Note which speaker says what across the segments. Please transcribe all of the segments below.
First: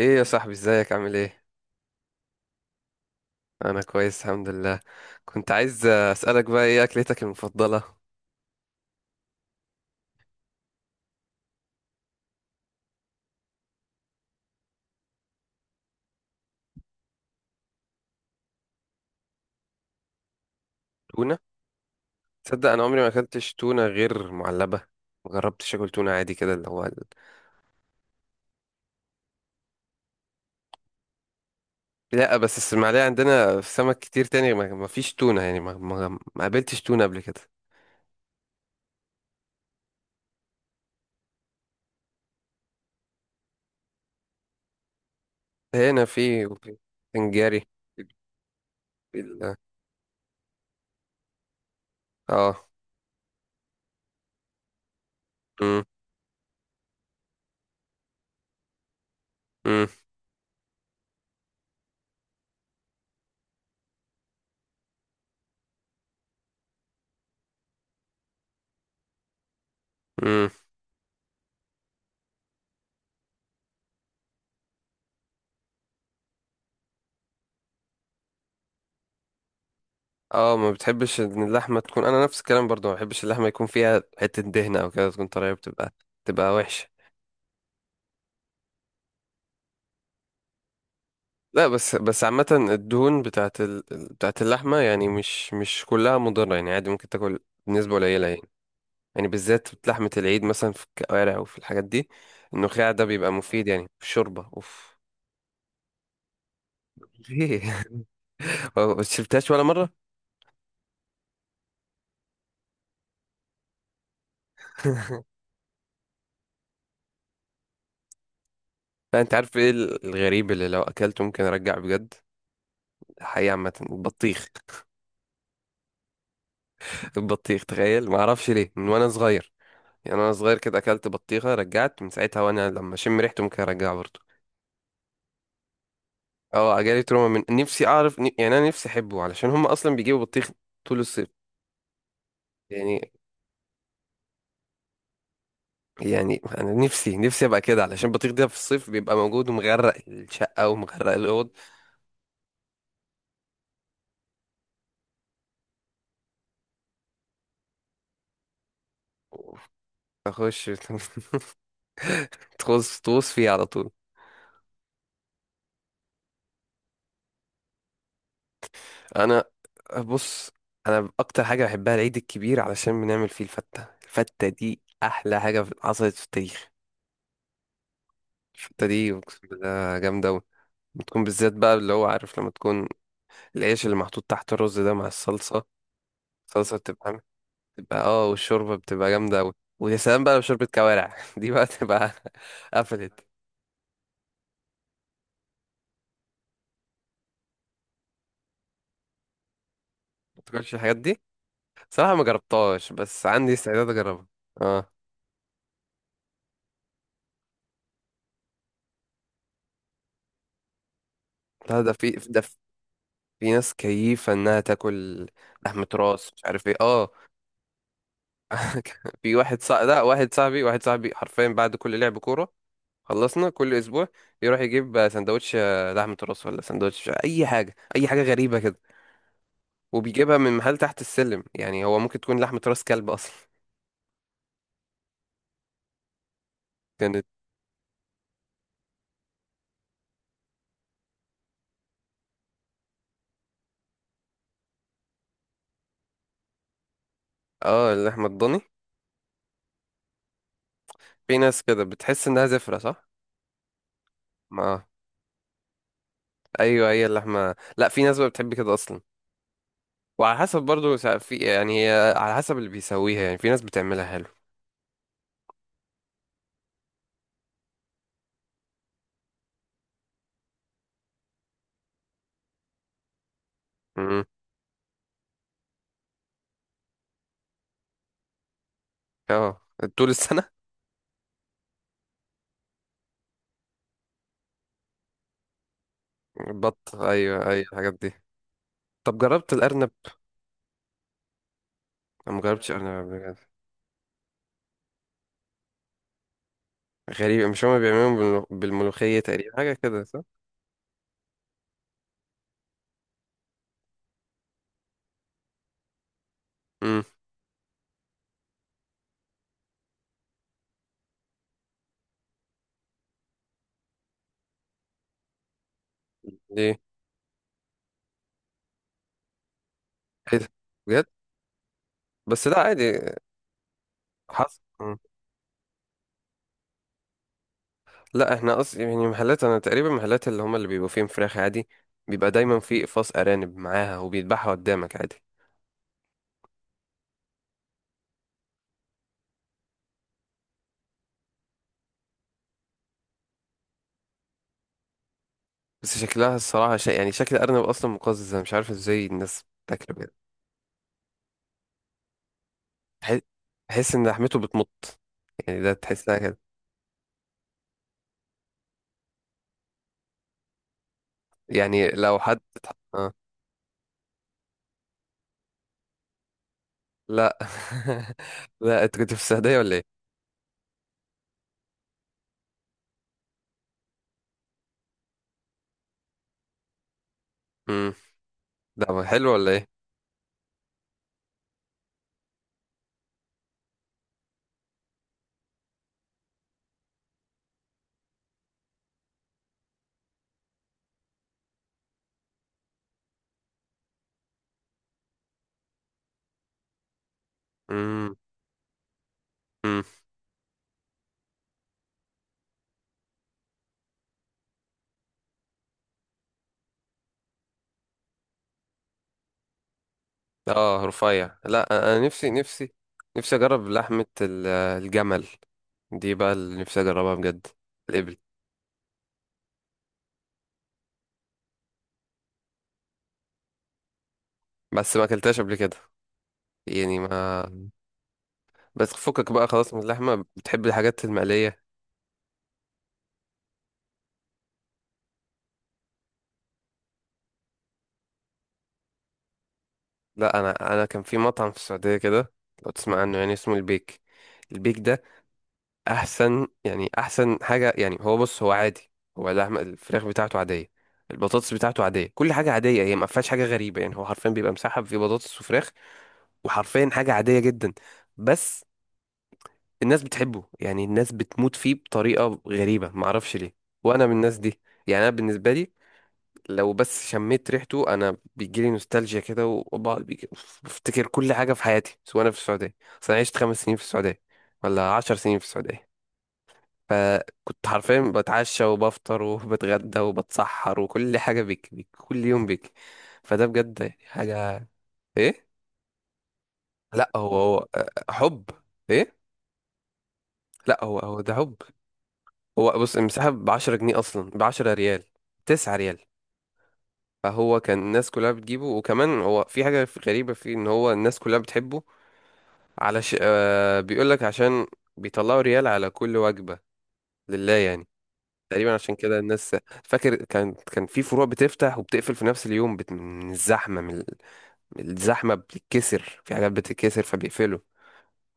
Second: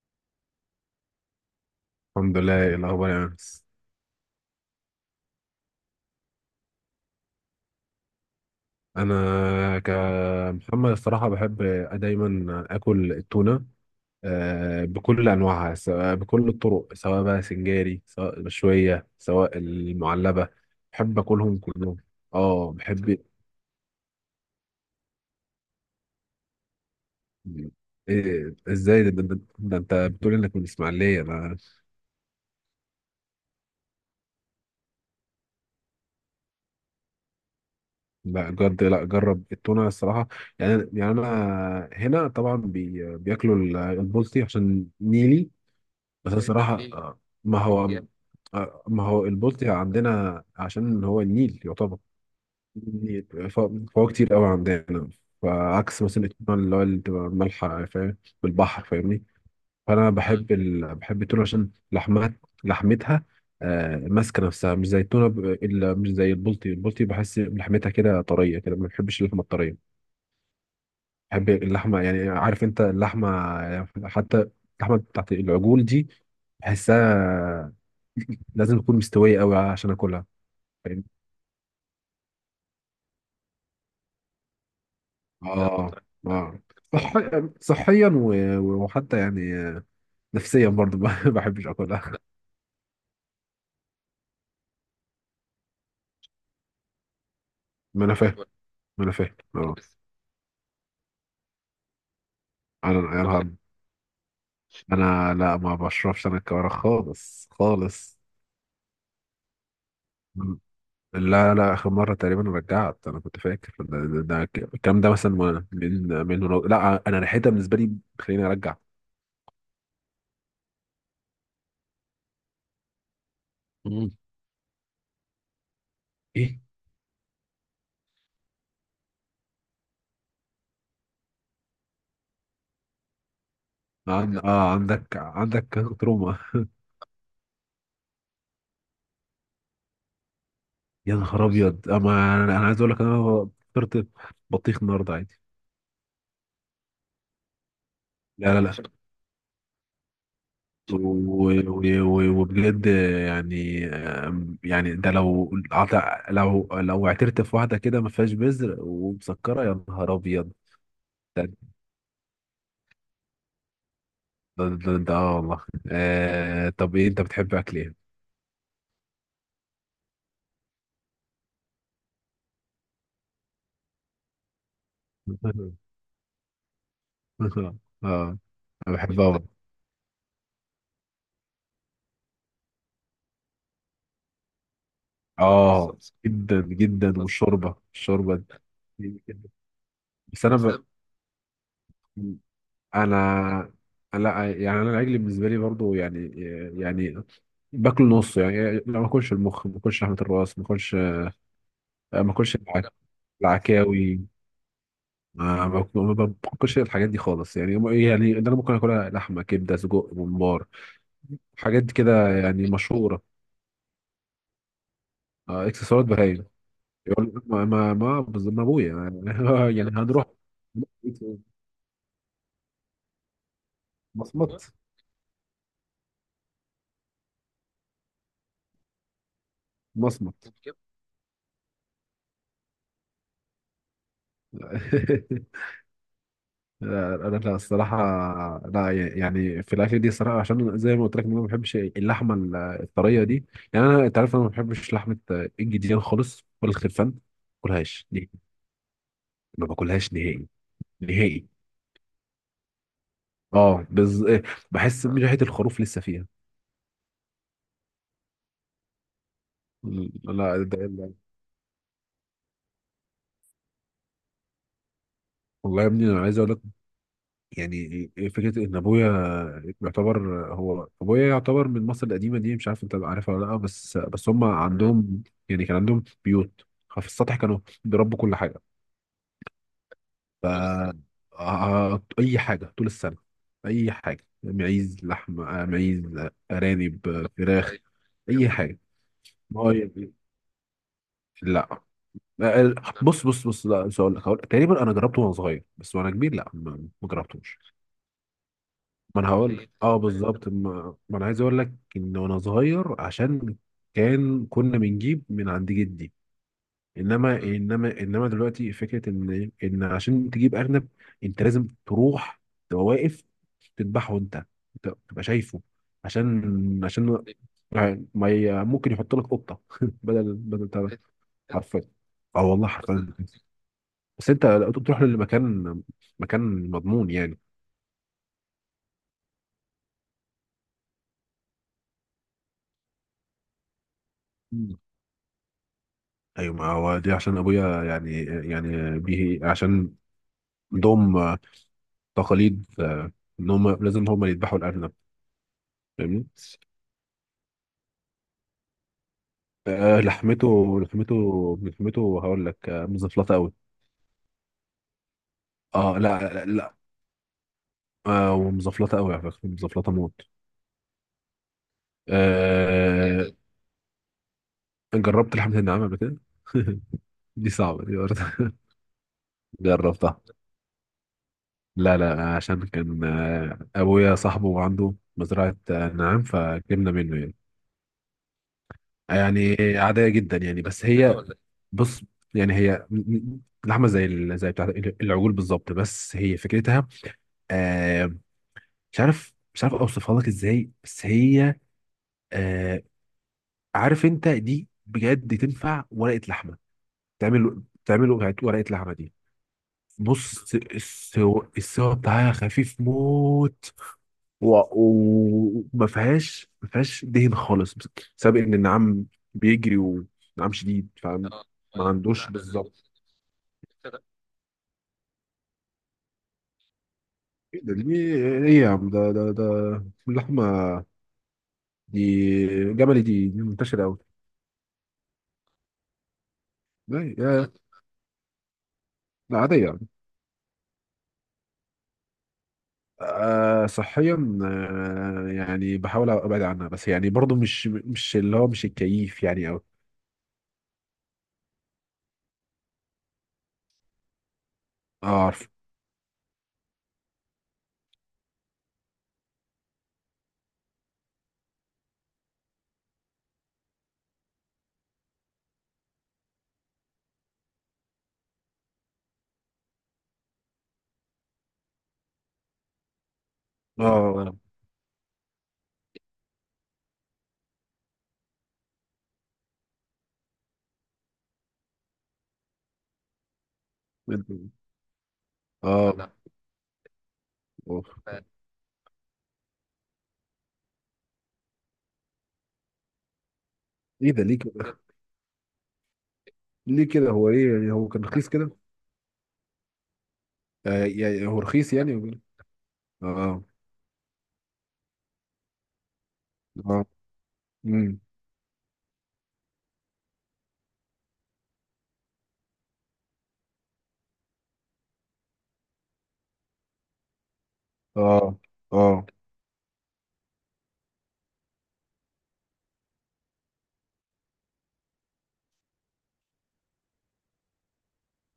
Speaker 1: ايه يا صاحبي، ازيك؟ عامل ايه؟
Speaker 2: الحمد لله. إيه الاخبار يا انس؟
Speaker 1: انا كويس الحمد لله. كنت عايز اسالك بقى، ايه اكلتك المفضله؟
Speaker 2: انا كمحمد الصراحه بحب دايما اكل التونه. بكل انواعها، سواء بكل الطرق، سواء بقى سنجاري، سواء مشويه، سواء المعلبه. بحب
Speaker 1: تونه؟
Speaker 2: اكلهم كلهم.
Speaker 1: تصدق
Speaker 2: اه،
Speaker 1: انا عمري ما
Speaker 2: بحب.
Speaker 1: اكلتش تونه غير معلبه. ما جربتش اكل تونه عادي كده، اللي هو
Speaker 2: إيه، ازاي ده انت بتقول انك من اسماعيليه؟ انا
Speaker 1: لا بس الاسماعيليه عندنا في سمك كتير تاني، ما فيش تونه يعني ما قابلتش تونه قبل كده.
Speaker 2: لا جد، لا جرب التونه الصراحه. يعني انا هنا طبعا بياكلوا البلطي عشان نيلي.
Speaker 1: هنا
Speaker 2: بس أنا
Speaker 1: في
Speaker 2: الصراحة،
Speaker 1: وفي
Speaker 2: ما
Speaker 1: سنجاري.
Speaker 2: هو، ما هو
Speaker 1: ال-
Speaker 2: البلطي عندنا عشان هو النيل يعتبر،
Speaker 1: اه.
Speaker 2: النيل فهو كتير قوي عندنا.
Speaker 1: امم
Speaker 2: فعكس مثلا التونة اللي بتبقى مالحة، فاهم، بالبحر، فاهمني.
Speaker 1: امم
Speaker 2: فأنا بحب بحب التونة عشان لحمها، لحمتها، ماسكة نفسها، مش زي التونة مش زي البلطي بحس لحمتها كده طرية، كده ما بحبش اللحمة الطرية.
Speaker 1: امم
Speaker 2: بحب اللحمه، يعني عارف انت اللحمه، يعني حتى اللحمه بتاعت العجول دي، بحسها لازم تكون مستويه قوي عشان اكلها.
Speaker 1: اه، ما
Speaker 2: فاهم.
Speaker 1: بتحبش ان اللحمه تكون، انا نفس الكلام برضو ما بحبش اللحمه يكون فيها حته دهنه او كده تكون طريه،
Speaker 2: اه.
Speaker 1: بتبقى تبقى
Speaker 2: اه،
Speaker 1: وحشه.
Speaker 2: صح... صحيا و... وحتى يعني نفسيا برضو، ما بحبش
Speaker 1: لا بس
Speaker 2: اكلها.
Speaker 1: عامة الدهون بتاعت بتاعت اللحمة يعني مش كلها مضرة، يعني عادي ممكن تاكل بنسبة
Speaker 2: ما انا
Speaker 1: قليلة
Speaker 2: فاهم،
Speaker 1: يعني.
Speaker 2: ما انا
Speaker 1: يعني
Speaker 2: فاهم،
Speaker 1: بالذات
Speaker 2: اه.
Speaker 1: في لحمة العيد مثلا في الكوارع وفي الحاجات دي، النخاع
Speaker 2: انا
Speaker 1: ده بيبقى
Speaker 2: انا
Speaker 1: مفيد يعني في الشوربة، اوف.
Speaker 2: انا لا، ما بشربش انا الكوارع خالص
Speaker 1: ليه؟
Speaker 2: خالص.
Speaker 1: ما شربتهاش ولا مرة؟
Speaker 2: لا لا، اخر مره تقريبا رجعت. انا كنت فاكر الكلام ده مثلا، من لا، انا ريحتها بالنسبه لي بتخليني ارجع.
Speaker 1: لا انت عارف ايه الغريب اللي لو اكلته ممكن ارجع بجد؟ الحقيقة عامة البطيخ.
Speaker 2: ايه؟
Speaker 1: البطيخ، تخيل ما اعرفش ليه، من وانا صغير يعني. انا صغير كده اكلت بطيخة، رجعت من ساعتها، وانا لما اشم ريحته ممكن ارجعها برضه.
Speaker 2: عن... اه عندك تروما.
Speaker 1: اه جالي تروما من نفسي، اعرف يعني انا نفسي احبه علشان هم اصلا بيجيبوا بطيخ طول
Speaker 2: يا
Speaker 1: الصيف
Speaker 2: نهار ابيض، اما أنا عايز اقول
Speaker 1: يعني.
Speaker 2: لك، انا فطرت بطيخ النهارده عادي.
Speaker 1: يعني انا نفسي ابقى كده علشان البطيخ ده
Speaker 2: لا
Speaker 1: في
Speaker 2: لا
Speaker 1: الصيف
Speaker 2: لا،
Speaker 1: بيبقى موجود ومغرق الشقه ومغرق
Speaker 2: و-
Speaker 1: الاوض.
Speaker 2: و- و- وبجد، يعني يعني ده لو لو اعترت في واحده كده ما فيهاش بذر ومسكره، يا نهار ابيض.
Speaker 1: اخش تغوص تغوص فيه على طول.
Speaker 2: ده ده ده اه والله. طب، ايه انت بتحب اكل ايه؟
Speaker 1: انا بص، انا اكتر حاجه بحبها العيد الكبير علشان بنعمل فيه الفته. الفته دي احلى حاجه حصلت في التاريخ.
Speaker 2: اه،
Speaker 1: الفته
Speaker 2: انا
Speaker 1: دي
Speaker 2: بحبها
Speaker 1: اقسم
Speaker 2: برضه.
Speaker 1: بالله جامده أوي. بتكون بالذات بقى، اللي هو عارف لما تكون العيش اللي محطوط تحت الرز ده مع الصلصه،
Speaker 2: اه، جدا
Speaker 1: صلصة
Speaker 2: جدا،
Speaker 1: بتبقى
Speaker 2: والشوربه،
Speaker 1: تبقى اه،
Speaker 2: الشوربه
Speaker 1: والشوربة بتبقى
Speaker 2: دي
Speaker 1: جامدة
Speaker 2: جداً.
Speaker 1: أوي. ويا سلام بقى لو
Speaker 2: بس انا
Speaker 1: شوربة
Speaker 2: ب...
Speaker 1: كوارع، دي بقى تبقى قفلت.
Speaker 2: انا، لا، يعني انا العجل بالنسبه لي برضه، يعني، يعني باكل نص، يعني لا ما اكلش المخ، ما اكلش لحمه
Speaker 1: ما
Speaker 2: الراس، ما
Speaker 1: تاكلش الحاجات
Speaker 2: اكلش،
Speaker 1: دي، صراحة ما
Speaker 2: ما اكلش
Speaker 1: جربتهاش بس عندي استعداد أجربها.
Speaker 2: العكاوي.
Speaker 1: اه،
Speaker 2: ما باكلش الحاجات دي خالص، يعني يعني اللي انا ممكن اكلها لحمه، كبده، سجق، ممبار،
Speaker 1: لا
Speaker 2: حاجات
Speaker 1: ده في
Speaker 2: كده
Speaker 1: ده،
Speaker 2: يعني مشهوره.
Speaker 1: في ناس كيفة إنها تاكل لحمة
Speaker 2: اكسسوارات
Speaker 1: راس مش
Speaker 2: بهايل.
Speaker 1: عارف ايه، اه.
Speaker 2: يقول لك ما ما ما بز- ما ابويا
Speaker 1: في واحد صاحبي،
Speaker 2: يعني
Speaker 1: لا
Speaker 2: هنروح.
Speaker 1: واحد صاحبي واحد صاحبي حرفيا بعد كل لعب كورة، خلصنا كل أسبوع يروح
Speaker 2: مصمت.
Speaker 1: يجيب سندوتش آه، لحمة راس ولا سندوتش أي حاجة، أي حاجة غريبة كده. وبيجيبها
Speaker 2: مصمت.
Speaker 1: من محل تحت السلم، يعني هو ممكن تكون لحمة راس كلب أصلا.
Speaker 2: لا
Speaker 1: كان
Speaker 2: لا لا، الصراحة، لا يعني في الأكل دي الصراحة، عشان زي ما قلت لك إن أنا ما بحبش اللحمة الطرية دي، يعني أنت عارف أنا ما بحبش لحمة الجديان خالص، ولا الخرفان، ما
Speaker 1: اه
Speaker 2: باكلهاش
Speaker 1: اللحمة
Speaker 2: نهائي،
Speaker 1: الضاني،
Speaker 2: ما باكلهاش نهائي،
Speaker 1: في
Speaker 2: نهائي.
Speaker 1: ناس كده بتحس انها زفرة صح.
Speaker 2: أه بز...
Speaker 1: ما
Speaker 2: بحس إن ريحة الخروف لسه فيها.
Speaker 1: ايوه، هي اللحمة لا، في ناس بقى بتحب كده اصلا. وعلى حسب
Speaker 2: لا،
Speaker 1: برضو
Speaker 2: ده
Speaker 1: في يعني، هي على حسب اللي بيسويها يعني، في ناس بتعملها حلو.
Speaker 2: والله يا ابني، أنا عايز أقول لك، يعني فكره ان ابويا يعتبر، هو ابويا يعتبر من مصر القديمه دي، مش عارف انت عارفها ولا لا، بس
Speaker 1: امم،
Speaker 2: بس هم عندهم، يعني كان عندهم بيوت في السطح، كانوا بيربوا كل حاجه،
Speaker 1: اه طول
Speaker 2: ف
Speaker 1: السنة.
Speaker 2: طول السنة، اي حاجه طول السنه، اي حاجه، معيز لحم، معيز،
Speaker 1: بط،
Speaker 2: ارانب،
Speaker 1: ايوه ايوه
Speaker 2: فراخ.
Speaker 1: الحاجات دي.
Speaker 2: أيوة، اي جامد حاجه.
Speaker 1: طب جربت
Speaker 2: ما هو
Speaker 1: الارنب؟
Speaker 2: يعني- لا،
Speaker 1: أنا ما جربتش
Speaker 2: لا.
Speaker 1: ارنب قبل
Speaker 2: بص
Speaker 1: كده.
Speaker 2: بص بص، لا مش هقول لك، تقريبا انا جربته وانا صغير، بس وانا كبير لا، ما، ما
Speaker 1: غريب،
Speaker 2: جربتوش.
Speaker 1: مش هما بيعملوهم بالملوخية
Speaker 2: ما انا
Speaker 1: تقريبا
Speaker 2: هقول لك، زي،
Speaker 1: حاجة
Speaker 2: زي
Speaker 1: كده، صح؟
Speaker 2: بالظبط، ما انا عايز اقول لك ان وانا صغير، عشان كان كنا بنجيب من عند جدي،
Speaker 1: امم،
Speaker 2: انما انما دلوقتي فكره ان عشان تجيب ارنب، انت لازم تروح، تبقى واقف، تذبحه انت، أنت تبقى شايفه،
Speaker 1: ليه؟
Speaker 2: عشان يعني ما ي- ممكن يحط لك قطه بدل
Speaker 1: ايه ده؟
Speaker 2: بدل بتاع ده.
Speaker 1: بجد؟
Speaker 2: حرفيا، اه
Speaker 1: بس لا
Speaker 2: والله
Speaker 1: عادي،
Speaker 2: حرفيا، بس انت
Speaker 1: حصل.
Speaker 2: بتروح لمكان، مكان مضمون يعني.
Speaker 1: لا احنا قصدي يعني محلات، انا تقريبا محلات اللي هم اللي بيبقوا فيهم فراخ عادي، بيبقى دايما في اقفاص ارانب معاها وبيذبحها قدامك عادي.
Speaker 2: ايوه، ما هو دي عشان ابويا يعني، يعني به عشان عندهم تقاليد، ان هم لازم هم اللي يذبحوا الارنب.
Speaker 1: بس
Speaker 2: فاهمني.
Speaker 1: شكلها الصراحه شيء، يعني شكل الارنب اصلا مقزز، انا مش عارف ازاي الناس بتاكله بجد.
Speaker 2: لحمته، لحمته هقول لك
Speaker 1: تح-
Speaker 2: مزفلطه قوي.
Speaker 1: تحس ان لحمته بتمط، يعني ده
Speaker 2: اه
Speaker 1: تحسها
Speaker 2: لا
Speaker 1: كده.
Speaker 2: لا, لا. ومزفلطه قوي على فكره، مزفلطه موت.
Speaker 1: يعني لو حد آه.
Speaker 2: آه جربت لحمه النعام قبل كده؟
Speaker 1: لا.
Speaker 2: دي صعبه، دي برضه.
Speaker 1: لا انت كنت في السعوديه ولا ايه؟
Speaker 2: جربتها. لا لا، عشان كان، ابويا صاحبه عنده مزرعه، نعام، فجبنا منه يعني.
Speaker 1: امم، ده حلو ولا
Speaker 2: يعني
Speaker 1: ايه؟
Speaker 2: عادية جدا يعني، بس كده هي ولا إيه؟ بص، يعني هي لحمة زي زي بتاع العجول بالظبط، بس هي فكرتها، آه مش عارف اوصفها لك ازاي، بس هي، آه عارف انت دي بجد تنفع ورقة لحمة، تعمل ورقة لحمة دي.
Speaker 1: امم،
Speaker 2: بص السوا بتاعها خفيف موت، وما فيهاش ما فيهاش دهن خالص، بسبب ان النعام بيجري، ونعام
Speaker 1: اه
Speaker 2: شديد، فما
Speaker 1: رفيع. لا انا، أنا
Speaker 2: عندوش
Speaker 1: نفسي
Speaker 2: بالظبط.
Speaker 1: نفسي اجرب لحمة الجمل، دي بقى اللي نفسي اجربها بجد.
Speaker 2: ايه ده؟ دي
Speaker 1: الابل،
Speaker 2: ايه يا عم؟ ده ده ده اللحمه دي جملي، دي منتشره قوي.
Speaker 1: بس ما اكلتهاش قبل كده يعني. ما
Speaker 2: لا يا-
Speaker 1: بس فكك
Speaker 2: لا
Speaker 1: بقى
Speaker 2: عاديه
Speaker 1: خلاص من
Speaker 2: يعني،
Speaker 1: اللحمة، بتحب الحاجات المقلية.
Speaker 2: صحيا، يعني بحاول ابعد عنها، بس يعني برضو مش اللي هو مش الكيف يعني قوي.
Speaker 1: لا انا، انا كان في مطعم في السعودية كده، لو تسمع عنه، يعني اسمه البيك. البيك ده
Speaker 2: اه. عارف.
Speaker 1: احسن يعني، احسن حاجة يعني. هو بص، هو عادي، هو اللحمة الفراخ بتاعته عادية، البطاطس بتاعته عادية، كل حاجة عادية. هي ما فيهاش حاجة غريبة يعني. هو حرفيا بيبقى مسحب في بطاطس وفراخ وحرفيا حاجة عادية جدا، بس الناس بتحبه يعني. الناس بتموت فيه بطريقة غريبة، معرفش ليه. وأنا من
Speaker 2: اه.
Speaker 1: الناس دي. يعني أنا بالنسبة لي، لو بس شميت ريحته أنا بيجيلي نوستالجيا كده وبقعد بفتكر كل حاجة في حياتي، سواء أنا في السعودية. أصل أنا عشت 5 سنين في السعودية، ولا 10 سنين في السعودية.
Speaker 2: اه.
Speaker 1: فكنت
Speaker 2: اه.
Speaker 1: حرفيا بتعشى وبفطر وبتغدى وبتسحر وكل حاجة بيك كل يوم بيك. فده بجد
Speaker 2: ايه ده، ليه
Speaker 1: حاجة.
Speaker 2: كده؟
Speaker 1: إيه؟
Speaker 2: ليه
Speaker 1: لأ
Speaker 2: كده، هو
Speaker 1: هو
Speaker 2: ايه
Speaker 1: هو
Speaker 2: يعني
Speaker 1: آه،
Speaker 2: هو كان رخيص
Speaker 1: حب.
Speaker 2: كده؟
Speaker 1: إيه؟ لا هو هو ده
Speaker 2: هو
Speaker 1: حب.
Speaker 2: رخيص يعني، وكده.
Speaker 1: هو بص، المساحة
Speaker 2: اه.
Speaker 1: ب 10 جنيه أصلا، ب 10 ريال، 9 ريال.
Speaker 2: اه.
Speaker 1: فهو كان
Speaker 2: امم.
Speaker 1: الناس كلها بتجيبه، وكمان هو في حاجة غريبة فيه إن هو الناس كلها بتحبه. علش آه، بيقول لك عشان بيطلعوا ريال على كل وجبة لله يعني،
Speaker 2: اه.
Speaker 1: تقريبا عشان
Speaker 2: اه.
Speaker 1: كده الناس. فاكر كان في فروع بتفتح وبتقفل في نفس اليوم، من الزحمة، من الزحمة بتتكسر، في حاجات بتتكسر فبيقفلوا.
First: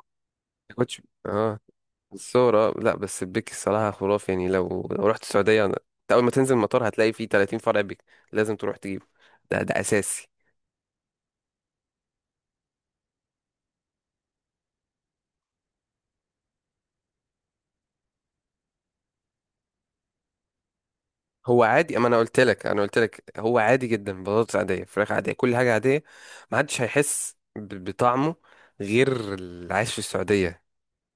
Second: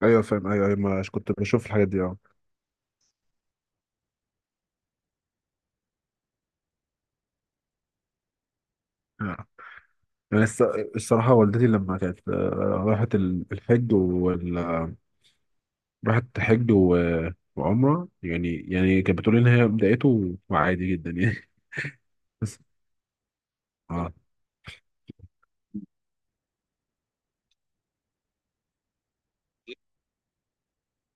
Speaker 2: ايوه فاهم، ايوه
Speaker 1: ما
Speaker 2: ايوه،
Speaker 1: كنتش،
Speaker 2: مش كنت
Speaker 1: اه
Speaker 2: بشوف الحاجات دي، اه.
Speaker 1: الصورة. لا بس البيك الصراحة خرافي، يعني لو رحت السعودية أنت أول ما تنزل المطار هتلاقي فيه 30 فرع بيك. لازم تروح تجيبه،
Speaker 2: آه.
Speaker 1: ده أساسي.
Speaker 2: يعني الصراحة والدتي لما كانت، راحت الحج وال آه، راحت حج وعمرة يعني كانت بتقول لي ان هي بدايته عادي جدا يعني.
Speaker 1: هو عادي، أما أنا قلت
Speaker 2: بس.
Speaker 1: لك، أنا قلت لك هو عادي
Speaker 2: اه.
Speaker 1: جدا، بطاطس عادية فراخ عادية كل حاجة عادية. ما حدش هيحس بطعمه غير اللي عايش في السعودية.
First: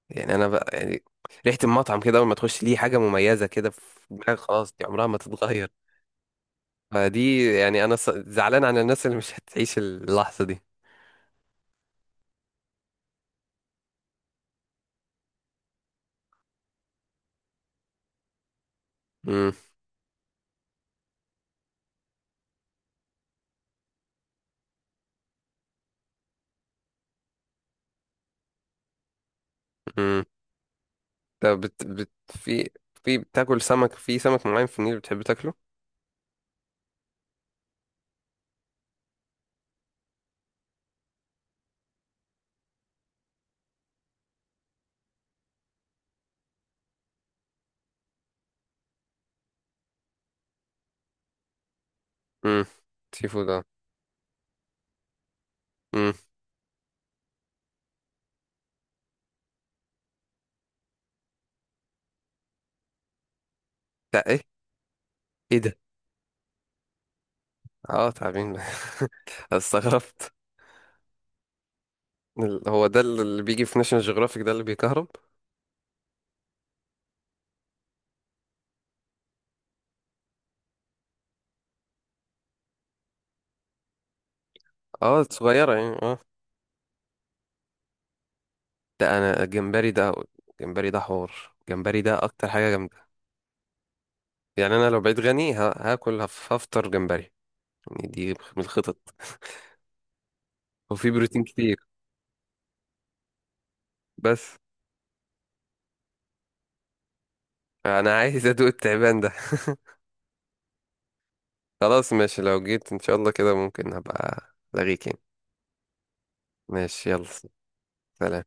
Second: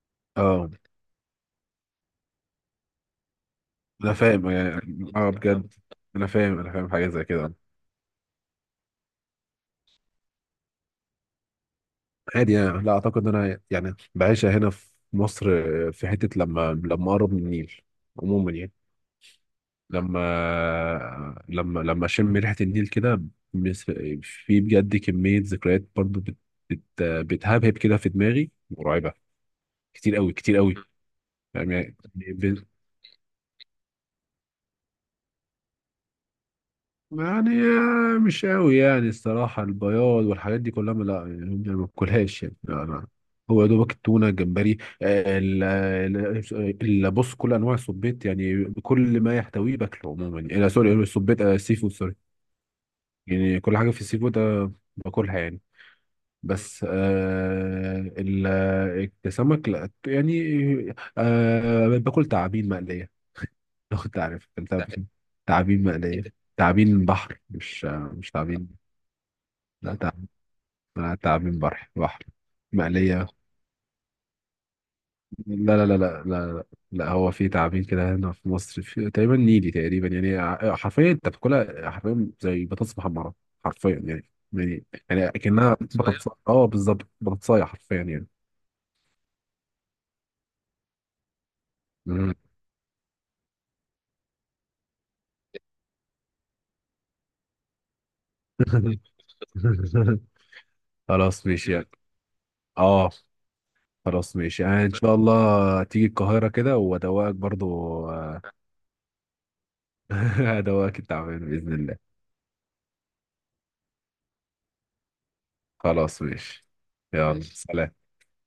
Speaker 1: يعني أنا بقى
Speaker 2: اه،
Speaker 1: يعني، ريحة المطعم كده أول ما تخش ليه حاجة مميزة كده في
Speaker 2: انا
Speaker 1: دماغك،
Speaker 2: فاهم
Speaker 1: خلاص
Speaker 2: يعني،
Speaker 1: دي عمرها ما
Speaker 2: اه
Speaker 1: تتغير.
Speaker 2: بجد، انا فاهم حاجة زي
Speaker 1: فدي
Speaker 2: كده،
Speaker 1: يعني أنا زعلان على الناس اللي مش هتعيش اللحظة دي.
Speaker 2: عادي يعني. لا اعتقد ان انا يعني بعيشها هنا في مصر، في حته لما اقرب من النيل عموما يعني،
Speaker 1: مم.
Speaker 2: لما اشم ريحه النيل كده. بس- في بجد كميه ذكريات برضو بت بت بتهبهب كده في دماغي مرعبه، كتير قوي كتير قوي،
Speaker 1: طب
Speaker 2: يعني
Speaker 1: في، في بتاكل سمك؟ في سمك معين في النيل بتحب تاكله؟
Speaker 2: يعني، مش قوي يعني الصراحة. البياض والحاجات دي كلها، لا يعني ما باكلهاش يعني، لا لا. هو يا دوبك التونة، الجمبري، بص كل أنواع السبيط، يعني كل ما يحتويه باكله عموما يعني، سوري، السبيط، السي فود، سوري.
Speaker 1: امم، سي فود
Speaker 2: يعني
Speaker 1: اه.
Speaker 2: كل حاجة في السي فود باكلها يعني.
Speaker 1: امم،
Speaker 2: بس السمك لا يعني، باكل تعابين مقلية. لو كنت
Speaker 1: ده ايه؟
Speaker 2: عارف، تعرف
Speaker 1: ايه ده؟
Speaker 2: تعابين مقلية، تعابين بحر، مش آه،
Speaker 1: اه،
Speaker 2: مش
Speaker 1: تعبين؟
Speaker 2: تعابين. لا تعب،
Speaker 1: استغربت.
Speaker 2: لا تعابين بحر بحر،
Speaker 1: هو ده
Speaker 2: مقلية.
Speaker 1: اللي بيجي في ناشونال جيوغرافيك ده اللي بيكهرب؟
Speaker 2: لا لا لا لا لا. لا هو في تعابين كده هنا في مصر، في تقريبا نيلي تقريبا، يعني حرفيا انت بتاكلها حرفيا زي بطاطس محمرة، حرفيا يعني، يعني
Speaker 1: اه
Speaker 2: يعني
Speaker 1: صغيرة
Speaker 2: كأنها
Speaker 1: يعني،
Speaker 2: صغير
Speaker 1: اه.
Speaker 2: بطاطس، اه بالظبط بطاطساية حرفيا يعني.
Speaker 1: ده انا الجمبري ده، الجمبري ده حوار، الجمبري ده
Speaker 2: مم.
Speaker 1: اكتر حاجة جامدة يعني. انا لو بقيت غني هاكل هفطر جمبري. يعني دي من الخطط، وفي بروتين
Speaker 2: خلاص ماشي
Speaker 1: كتير.
Speaker 2: يعني. اه. خلاص
Speaker 1: بس
Speaker 2: ماشي يعني، ان شاء الله تيجي القاهرة كده وادوقك برضو.
Speaker 1: انا
Speaker 2: آه،
Speaker 1: عايز ادوق التعبان ده.
Speaker 2: ادوقك التعابين بإذن
Speaker 1: خلاص
Speaker 2: الله.
Speaker 1: ماشي، لو جيت ان شاء الله كده ممكن هبقى لاغيك يعني.
Speaker 2: خلاص ماشي.
Speaker 1: ماشي يلا،
Speaker 2: يلا ماشي، سلام.
Speaker 1: سلام.